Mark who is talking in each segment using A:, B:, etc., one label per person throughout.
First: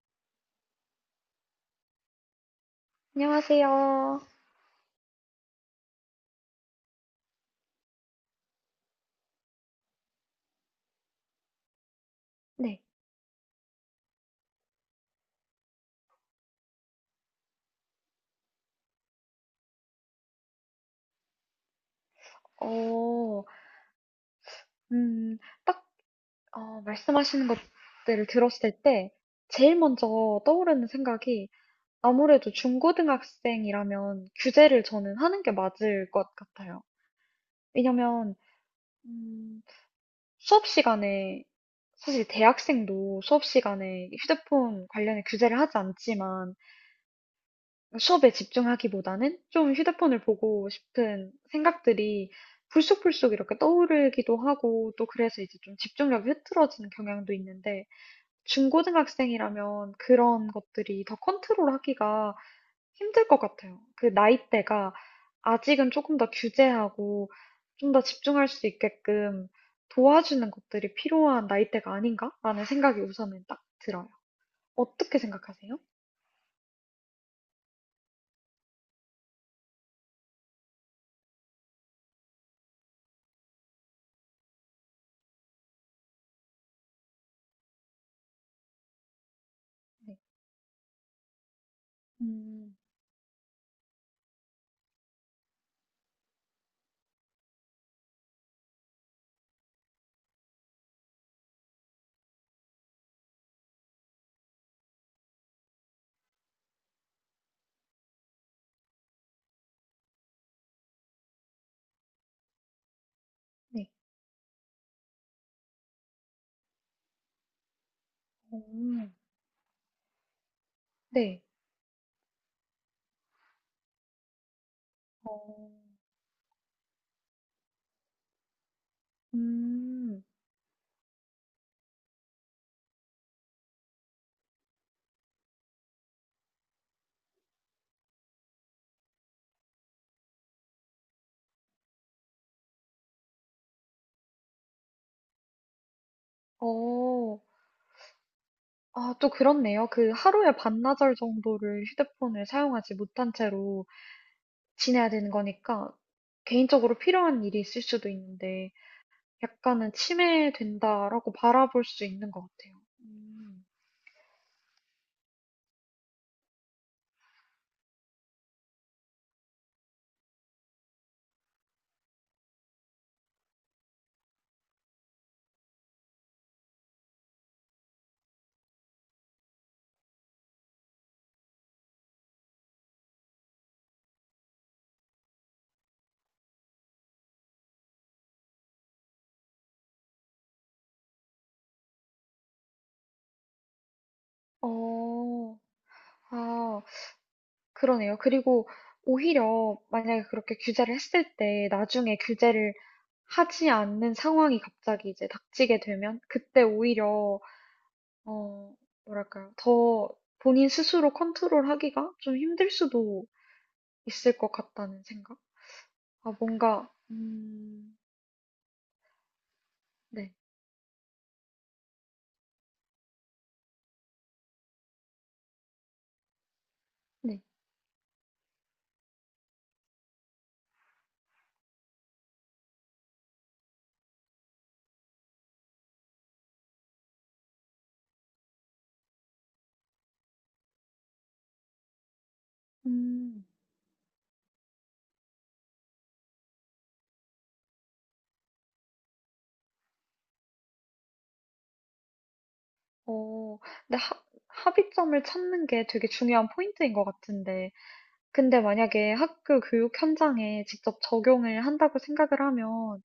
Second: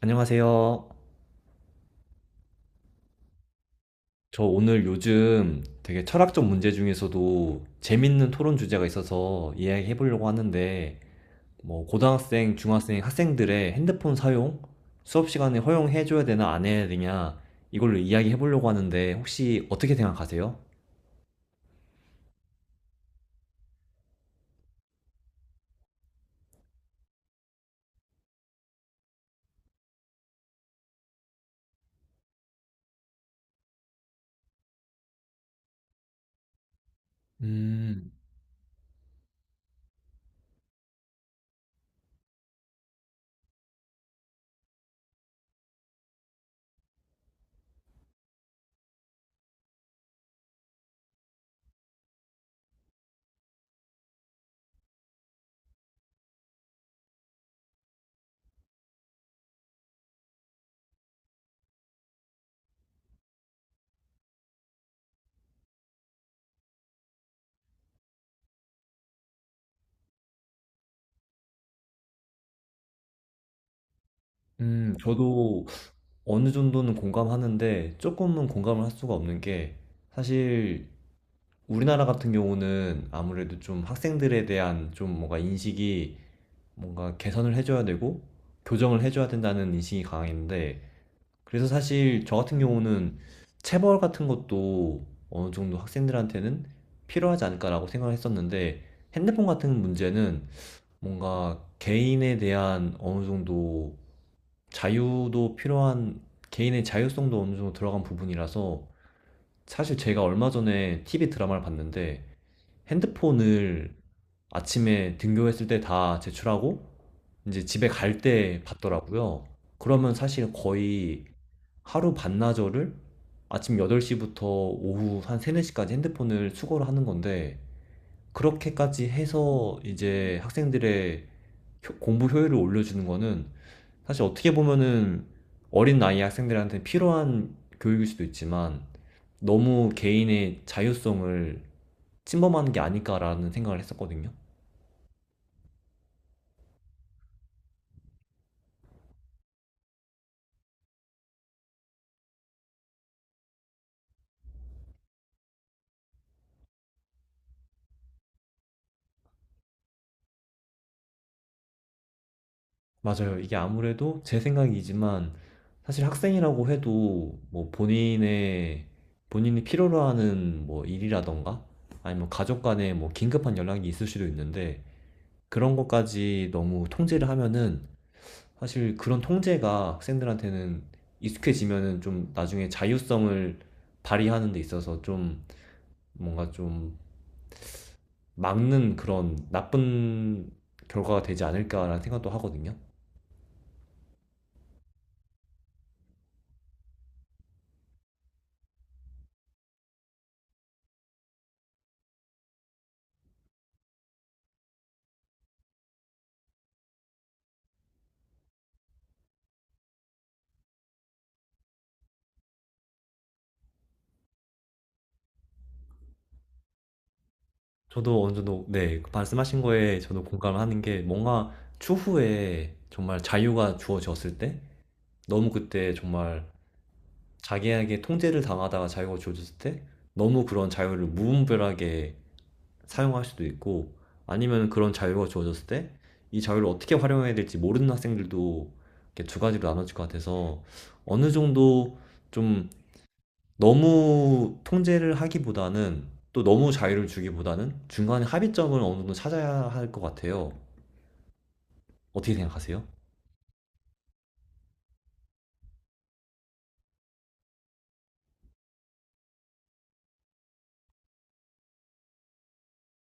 A: 안녕하세요.
B: 안녕하세요.
A: 저 오늘 요즘 되게 철학적 문제 중에서도 재밌는 토론 주제가 있어서 이야기해 보려고 하는데, 뭐, 고등학생,
B: 네.
A: 중학생, 학생들의 핸드폰 사용? 수업 시간에 허용해 줘야 되나 안 해야 되냐? 이걸로 이야기해 보려고 하는데, 혹시 어떻게 생각하세요?
B: 어, 음, 딱, 말씀하시는 것들을 들었을 때, 제일 먼저 떠오르는 생각이, 아무래도 중고등학생이라면 규제를 저는 하는 게 맞을 것 같아요.
A: 음,
B: 왜냐면, 음, 수업 시간에, 사실 대학생도 수업 시간에 휴대폰 관련해 규제를 하지 않지만, 수업에 집중하기보다는 좀 휴대폰을 보고 싶은 생각들이 불쑥불쑥 이렇게 떠오르기도 하고 또 그래서 이제 좀 집중력이 흐트러지는 경향도 있는데 중고등학생이라면 그런 것들이 더 컨트롤하기가 힘들 것 같아요. 그 나이대가 아직은 조금 더 규제하고 좀 더 집중할 수 있게끔 도와주는 것들이 필요한 나이대가 아닌가라는 생각이 우선은 딱 들어요. 어떻게
A: 저도
B: 생각하세요?
A: 어느 정도는 공감하는데, 조금은 공감을 할 수가 없는 게, 사실 우리나라 같은 경우는 아무래도 좀 학생들에 대한 좀 뭔가 인식이, 뭔가 개선을 해줘야 되고 교정을 해줘야 된다는 인식이
B: 네.
A: 강했는데, 그래서 사실 저 같은
B: 음,
A: 경우는 체벌 같은 것도 어느 정도 학생들한테는 필요하지 않을까라고 생각을 했었는데, 핸드폰 같은 문제는 뭔가 개인에 대한 어느 정도 자유도 필요한, 개인의 자율성도 어느 정도 들어간 부분이라서. 사실 제가 얼마 전에 TV 드라마를 봤는데,
B: 네.
A: 핸드폰을 아침에 등교했을 때 다 제출하고 이제 집에 갈
B: 오.
A: 때 받더라고요. 그러면 사실 거의
B: 네.
A: 하루 반나절을, 아침 8시부터 오후
B: 어.
A: 한 3, 4시까지 핸드폰을 수거를 하는 건데, 그렇게까지 해서
B: 음.
A: 이제 학생들의 공부 효율을 올려주는 거는 사실 어떻게 보면은 어린 나이 학생들한테 필요한 교육일 수도 있지만, 너무 개인의 자유성을 침범하는 게 아닐까라는 생각을 했었거든요.
B: 어. 아 또 그렇네요. 그 하루에 반나절 정도를 휴대폰을 사용하지 못한 채로 지내야 되는 거니까 개인적으로 필요한 일이 있을 수도 있는데 약간은 '침해된다.'라고 바라볼 수 있는 것 같아요.
A: 맞아요. 이게
B: 음.
A: 아무래도 제 생각이지만 사실 학생이라고 해도 뭐 본인의 본인이 필요로 하는 뭐 일이라던가, 아니면 가족 간에 뭐 긴급한 연락이 있을 수도 있는데, 그런 것까지 너무 통제를 하면은 사실 그런 통제가 학생들한테는 익숙해지면은 좀 나중에 자율성을 발휘하는 데 있어서 좀 뭔가 좀 막는, 그런 나쁜 결과가 되지 않을까라는 생각도 하거든요.
B: 어. 아 그러네요. 그리고 오히려 만약에 그렇게 규제를 했을 때 나중에 규제를 하지 않는 상황이 갑자기 이제 닥치게 되면 그때 오히려 어, 뭐랄까요. 더 본인 스스로 컨트롤하기가 좀 힘들 수도 있을 것 같다는 생각? 아, 뭔가,
A: 저도 어느 정도, 네. 그 말씀하신 거에 저도
B: 네,
A: 공감을 하는 게, 뭔가 추후에 정말 자유가 주어졌을 때, 너무 그때 정말
B: 네.
A: 자기에게 통제를 당하다가 자유가 주어졌을 때 너무 그런 자유를 무분별하게 사용할 수도 있고, 아니면 그런 자유가 주어졌을 때 이 자유를 어떻게 활용해야 될지 모르는 학생들도, 이렇게 두 가지로 나눠질 것 같아서, 어느 정도 좀
B: 음,
A: 너무 통제를 하기보다는 또 너무 자유를 주기보다는 중간에 합의점을 어느 정도 찾아야 할 것 같아요. 어떻게 생각하세요?
B: 어, 근데 합의점을 찾는 게 되게 중요한 포인트인 것 같은데. 근데 만약에 학교 교육 현장에 직접 적용을 한다고 생각을 하면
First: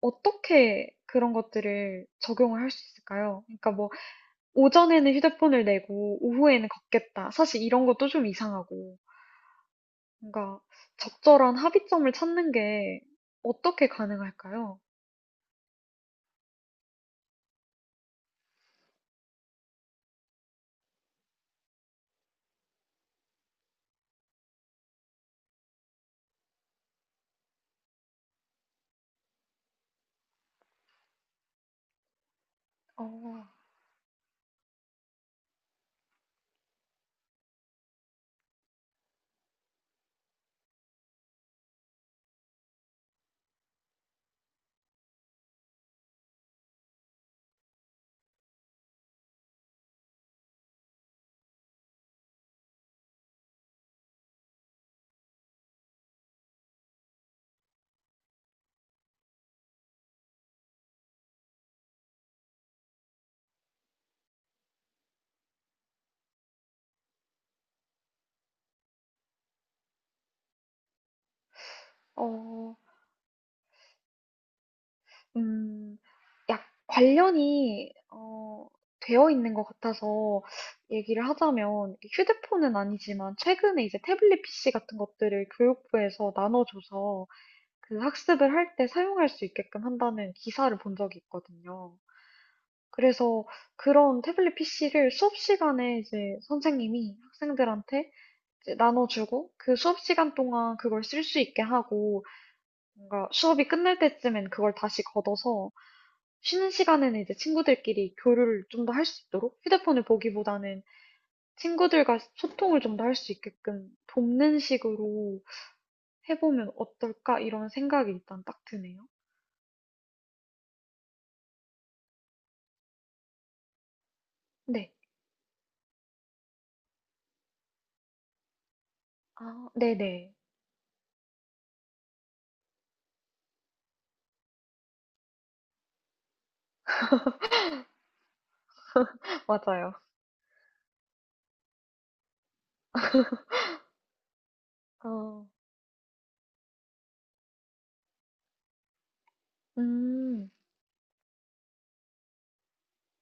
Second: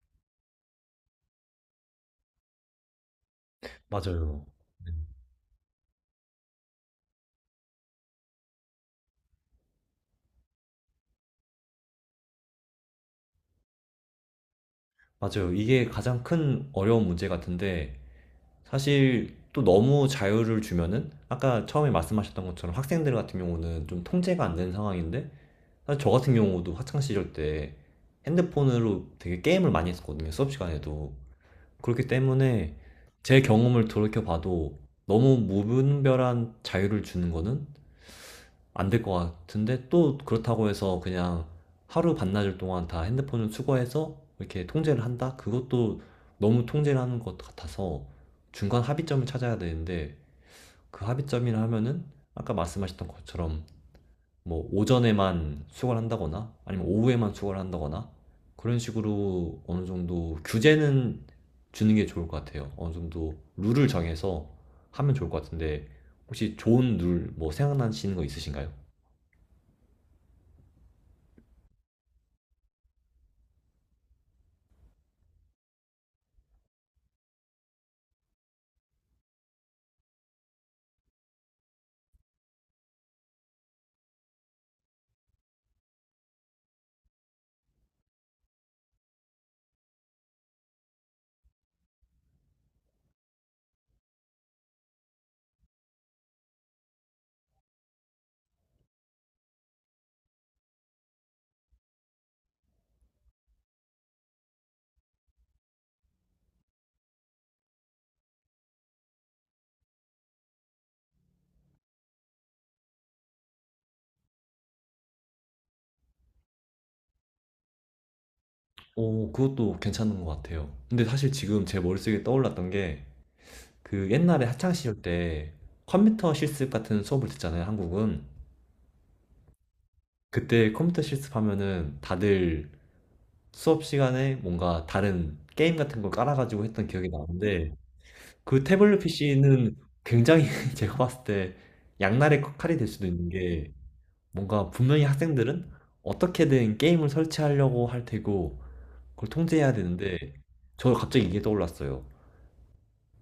B: 어떻게 그런 것들을 적용을 할 수 있을까요? 그러니까 뭐,
A: 맞아요. 네.
B: 오전에는 휴대폰을 내고 오후에는 걷겠다. 사실 이런 것도 좀 이상하고. 뭔가 적절한 합의점을 찾는 게 어떻게 가능할까요?
A: 맞아요. 이게 가장 큰 어려운 문제 같은데, 사실 또 너무 자유를 주면은 아까 처음에 말씀하셨던 것처럼 학생들 같은 경우는 좀 통제가 안 되는 상황인데, 사실 저 같은 경우도 학창 시절 때 핸드폰으로 되게 게임을 많이 했었거든요. 수업 시간에도. 그렇기 때문에
B: 어,
A: 제 경험을 돌이켜봐도 너무 무분별한 자유를 주는 거는 안 될 것 같은데, 또 그렇다고 해서 그냥 하루 반나절 동안 다 핸드폰을 수거해서 이렇게 통제를 한다? 그것도 너무 통제를 하는 것 같아서 중간 합의점을 찾아야 되는데, 그 합의점이라 하면은 아까 말씀하셨던 것처럼 뭐 오전에만 수거를 한다거나 아니면 오후에만 수거를 한다거나 그런 식으로 어느 정도 규제는 주는 게 좋을 것 같아요. 어느 정도 룰을 정해서 하면 좋을 것 같은데, 혹시 좋은 룰 뭐 생각나시는 거 있으신가요?
B: 어, 음, 약 관련이 되어 있는 것 같아서 얘기를 하자면 휴대폰은 아니지만 최근에 이제 태블릿 PC 같은 것들을 교육부에서 나눠줘서 그 학습을 할 때 사용할 수 있게끔 한다는 기사를 본 적이 있거든요. 그래서 그런 태블릿 PC를 수업 시간에 이제 선생님이 학생들한테 이제 나눠주고 그 수업 시간 동안 그걸 쓸 수 있게 하고 뭔가 수업이 끝날 때쯤엔 그걸 다시 걷어서 쉬는 시간에는 이제 친구들끼리 교류를 좀 더 할 수 있도록 휴대폰을 보기보다는 친구들과 소통을 좀 더 할 수 있게끔 돕는 식으로 해보면 어떨까 이런 생각이 일단 딱 드네요.
A: 오, 그것도 괜찮은 것 같아요. 근데 사실 지금 제 머릿속에 떠올랐던 게, 그 옛날에
B: 네.
A: 학창시절 때 컴퓨터 실습 같은 수업을 듣잖아요, 한국은.
B: 아, 네네.
A: 그때 컴퓨터 실습하면은 다들 수업 시간에 뭔가 다른 게임 같은 걸 깔아 가지고 했던 기억이 나는데, 그 태블릿 PC는
B: 맞아요.
A: 굉장히, 제가 봤을 때 양날의 칼이 될 수도 있는 게, 뭔가 분명히
B: 어,
A: 학생들은 어떻게든 게임을 설치하려고 할 테고 그걸 통제해야 되는데.
B: 음,
A: 저 갑자기 이게 떠올랐어요.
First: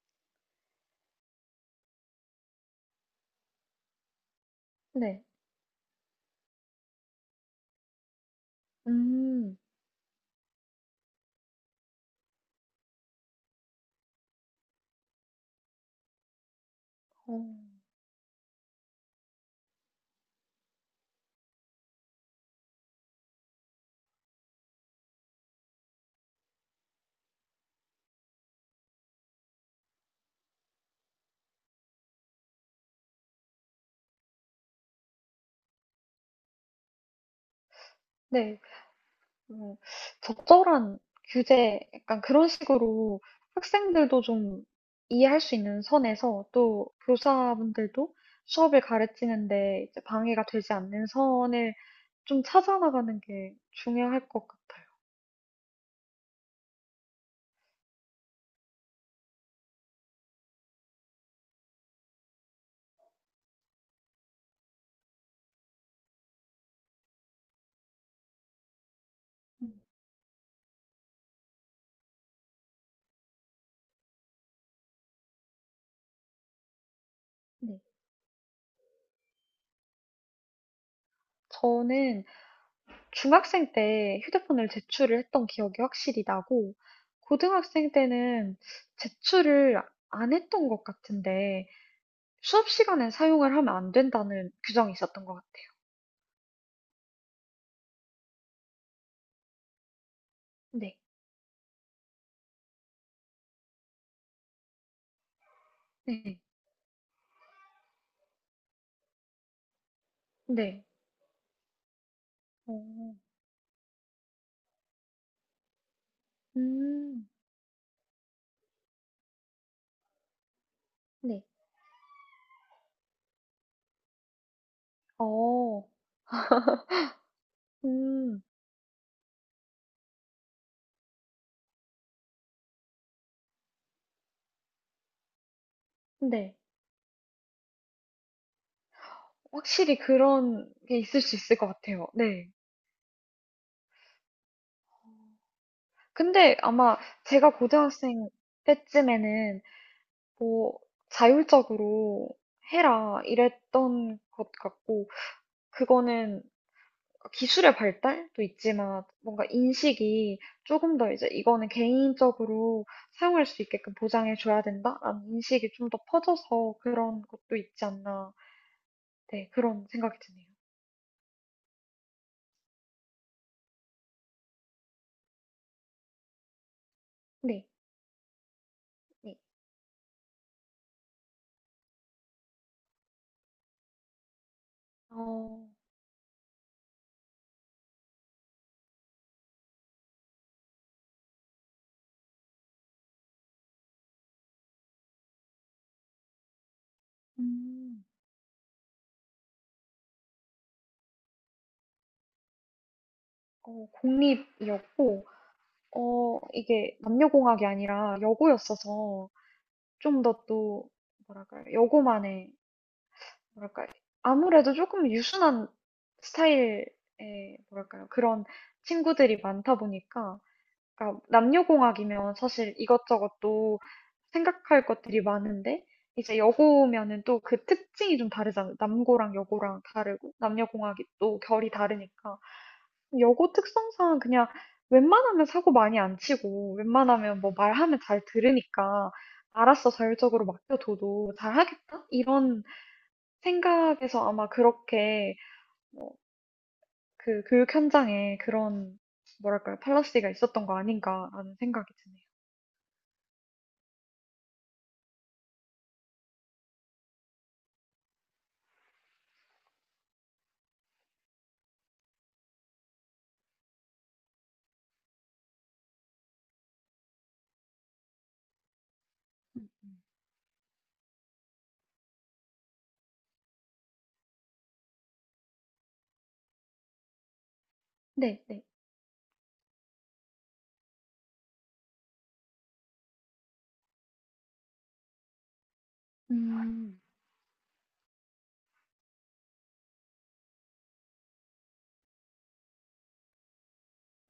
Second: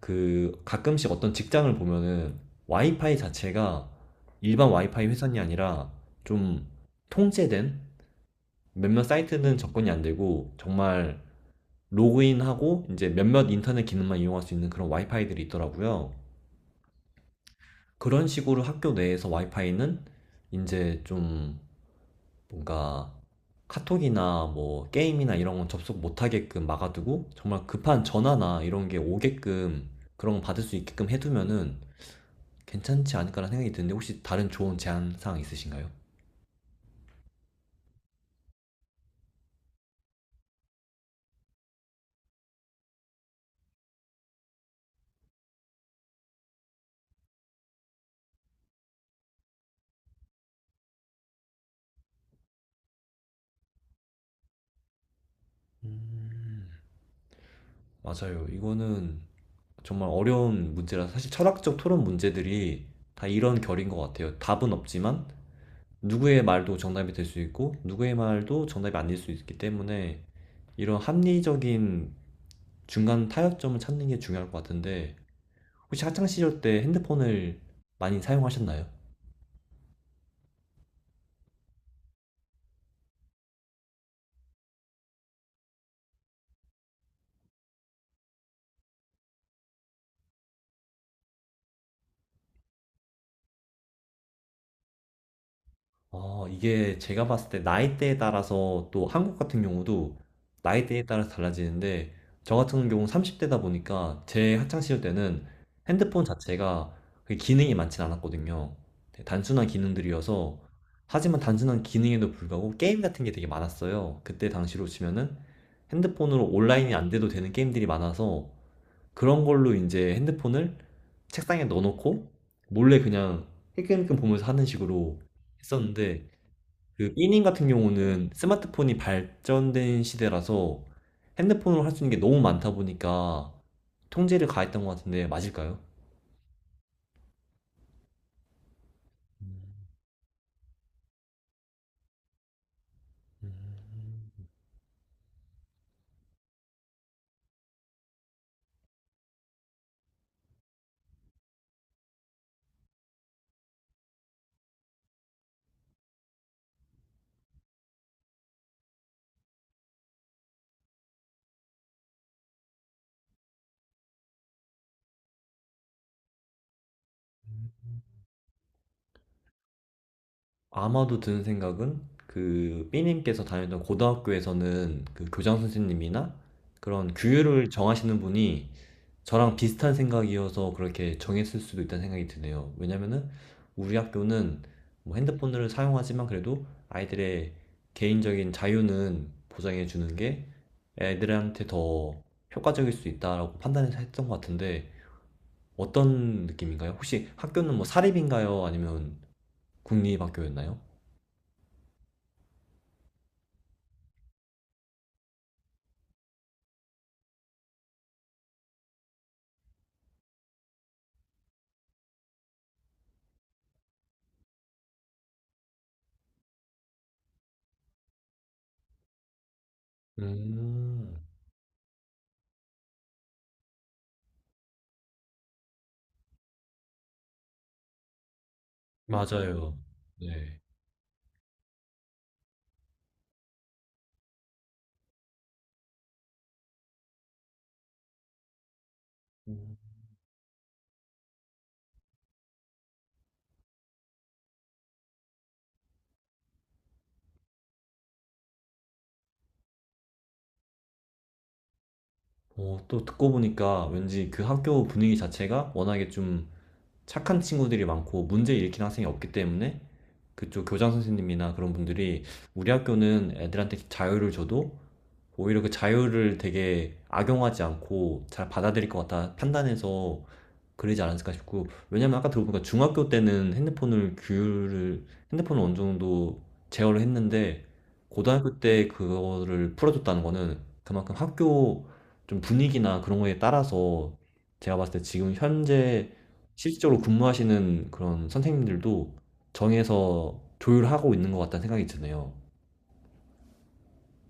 A: 그 가끔씩 어떤 직장을 보면은 와이파이 자체가 일반 와이파이
B: 네.
A: 회선이 아니라 좀 통제된, 몇몇
B: 음,
A: 사이트는 접근이 안 되고, 정말 로그인하고 이제 몇몇 인터넷 기능만 이용할 수 있는 그런 와이파이들이 있더라고요.
B: 어,
A: 그런 식으로 학교 내에서 와이파이는 이제 좀 뭔가 카톡이나 뭐 게임이나 이런 건 접속 못하게끔 막아두고, 정말 급한 전화나 이런 게 오게끔 그런 거 받을 수 있게끔 해두면은 괜찮지 않을까라는 생각이 드는데, 혹시 다른 좋은 제안 사항 있으신가요?
B: 네. 뭐 적절한 규제, 약간 그런 식으로 학생들도 좀 이해할 수 있는 선에서 또 교사분들도 수업을 가르치는데 이제 방해가 되지 않는 선을 좀 찾아나가는 게 중요할 것 같아요.
A: 맞아요. 이거는 정말 어려운 문제라, 사실 철학적 토론 문제들이 다 이런 결인 것 같아요. 답은 없지만 누구의 말도 정답이 될 수 있고, 누구의 말도 정답이 아닐 수 있기
B: 음,
A: 때문에, 이런 합리적인 중간 타협점을 찾는 게 중요할 것 같은데, 혹시 학창 시절 때 핸드폰을
B: 네.
A: 많이 사용하셨나요?
B: 저는 중학생 때 휴대폰을 제출을 했던 기억이 확실히 나고, 고등학생 때는 제출을 안 했던 것 같은데, 수업 시간에 사용을 하면 안 된다는 규정이 있었던 것 같아요.
A: 어, 이게 제가 봤을 때 나이대에 따라서, 또 한국 같은 경우도
B: 네.
A: 나이대에 따라서 달라지는데, 저 같은 경우는 30대다 보니까 제 학창 시절 때는 핸드폰
B: 네.
A: 자체가 그 기능이 많진 않았거든요. 되게 단순한 기능들이어서.
B: 네.
A: 하지만 단순한 기능에도 불구하고 게임
B: 어.
A: 같은 게 되게 많았어요. 그때 당시로 치면은 핸드폰으로 온라인이 안 돼도
B: 음.
A: 되는 게임들이 많아서, 그런 걸로 이제 핸드폰을
B: 네.
A: 책상에 넣어놓고 몰래 그냥 힐끔힐끔 보면서 하는 식으로
B: 어.
A: 했었는데, 그 E님 같은 경우는
B: 음.
A: 스마트폰이 발전된 시대라서 핸드폰으로 할 수 있는 게 너무 많다 보니까 통제를 가했던 것 같은데, 맞을까요?
B: 네. 확실히 그런 게 있을 수 있을 것 같아요. 네. 근데 아마 제가 고등학생 때쯤에는 뭐 자율적으로 해라 이랬던 것 같고 그거는 기술의 발달도 있지만 뭔가 인식이 조금 더 이제 이거는 개인적으로 사용할 수 있게끔 보장해 줘야 된다라는 인식이 좀 더 퍼져서 그런 것도 있지 않나. 네, 그런 생각이 드네요.
A: 아마도 드는 생각은, 그 B님께서 다녔던 고등학교에서는 그 교장 선생님이나 그런
B: 네,
A: 규율을 정하시는 분이
B: 네.
A: 저랑 비슷한 생각이어서 그렇게 정했을 수도 있다는 생각이 드네요. 왜냐면은 우리 학교는 뭐
B: 어,
A: 핸드폰을 사용하지만 그래도 아이들의 개인적인 자유는 보장해 주는 게 애들한테 더 효과적일 수 있다라고 판단해서 했던 것 같은데, 어떤 느낌인가요? 혹시 학교는 뭐
B: 음,
A: 사립인가요? 아니면 국립학교였나요?
B: 공립이었고, 이게 남녀공학이 아니라 여고였어서 좀 더 또, 뭐랄까요, 여고만의 뭐랄까, 아무래도 조금 유순한 스타일의, 뭐랄까요, 그런 친구들이 많다 보니까,
A: 음,
B: 그러니까 남녀공학이면 사실 이것저것 또 생각할 것들이 많은데, 이제 여고면은 또 그 특징이 좀 다르잖아요. 남고랑
A: 맞아요.
B: 여고랑 다르고,
A: 네.
B: 남녀공학이 또 결이 다르니까. 여고 특성상 그냥 웬만하면 사고 많이 안 치고, 웬만하면 뭐 말하면 잘 들으니까, 알았어, 자율적으로 맡겨둬도 잘하겠다? 이런 생각에서 아마 그렇게 그 교육 현장에 그런 뭐랄까요 팔라시가 있었던 거 아닌가라는 생각이 드네요.
A: 어, 또 듣고 보니까 왠지 그 학교 분위기 자체가 워낙에 좀 착한 친구들이 많고 문제 일으키는 학생이 없기 때문에 그쪽 교장 선생님이나 그런 분들이, 우리 학교는 애들한테 자유를 줘도 오히려 그 자유를 되게 악용하지 않고 잘 받아들일 것 같다 판단해서 그러지 않았을까 싶고, 왜냐면 아까 들어보니까 중학교 때는 핸드폰을 어느 정도 제어를 했는데
B: 네,
A: 고등학교
B: 네.
A: 때 그거를 풀어줬다는 거는, 그만큼 학교 좀 분위기나 그런 거에 따라서, 제가 봤을 때 지금 현재
B: 음.
A: 실질적으로 근무하시는 그런 선생님들도 정해서 조율하고 있는 것 같다는 생각이 드네요.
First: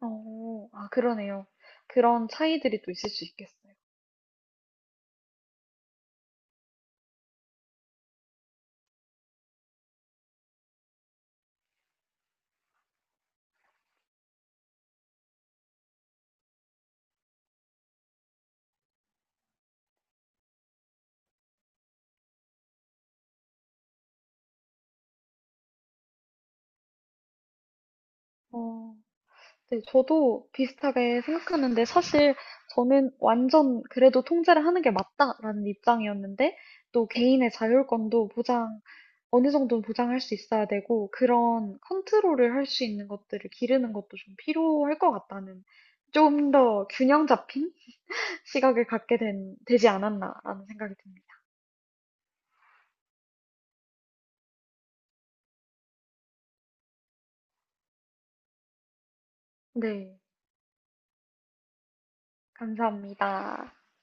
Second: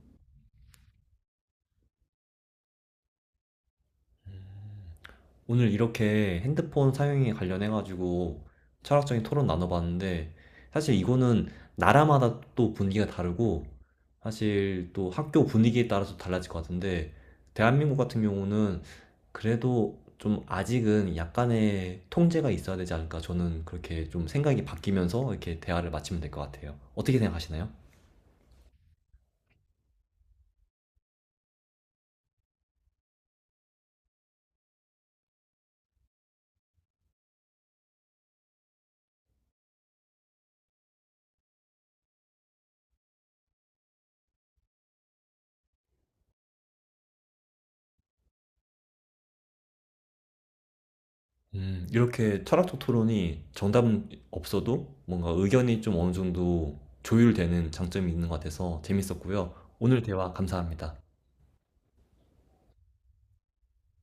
B: 아 그러네요. 그런 차이들이 또 있을 수 있겠어요.
A: 오늘 이렇게 핸드폰 사용에 관련해가지고 철학적인 토론 나눠봤는데, 사실 이거는 나라마다 또 분위기가 다르고, 사실 또 학교 분위기에 따라서 달라질 것 같은데, 대한민국 같은 경우는 그래도 좀 아직은 약간의 통제가 있어야 되지 않을까. 저는 그렇게 좀 생각이 바뀌면서 이렇게 대화를 마치면 될 것 같아요. 어떻게 생각하시나요?
B: 어. 네, 저도 비슷하게 생각하는데 사실 저는 완전 그래도 통제를 하는 게 맞다라는 입장이었는데 또 개인의 자율권도 보장, 어느 정도는 보장할 수 있어야 되고 그런 컨트롤을 할 수 있는 것들을 기르는 것도 좀 필요할 것 같다는 좀 더 균형 잡힌 시각을 갖게 된, 되지 않았나라는 생각이 듭니다.
A: 이렇게 철학적 토론이 정답은 없어도 뭔가 의견이 좀 어느 정도 조율되는 장점이 있는 것 같아서 재밌었고요. 오늘
B: 네,
A: 대화 감사합니다.
B: 감사합니다.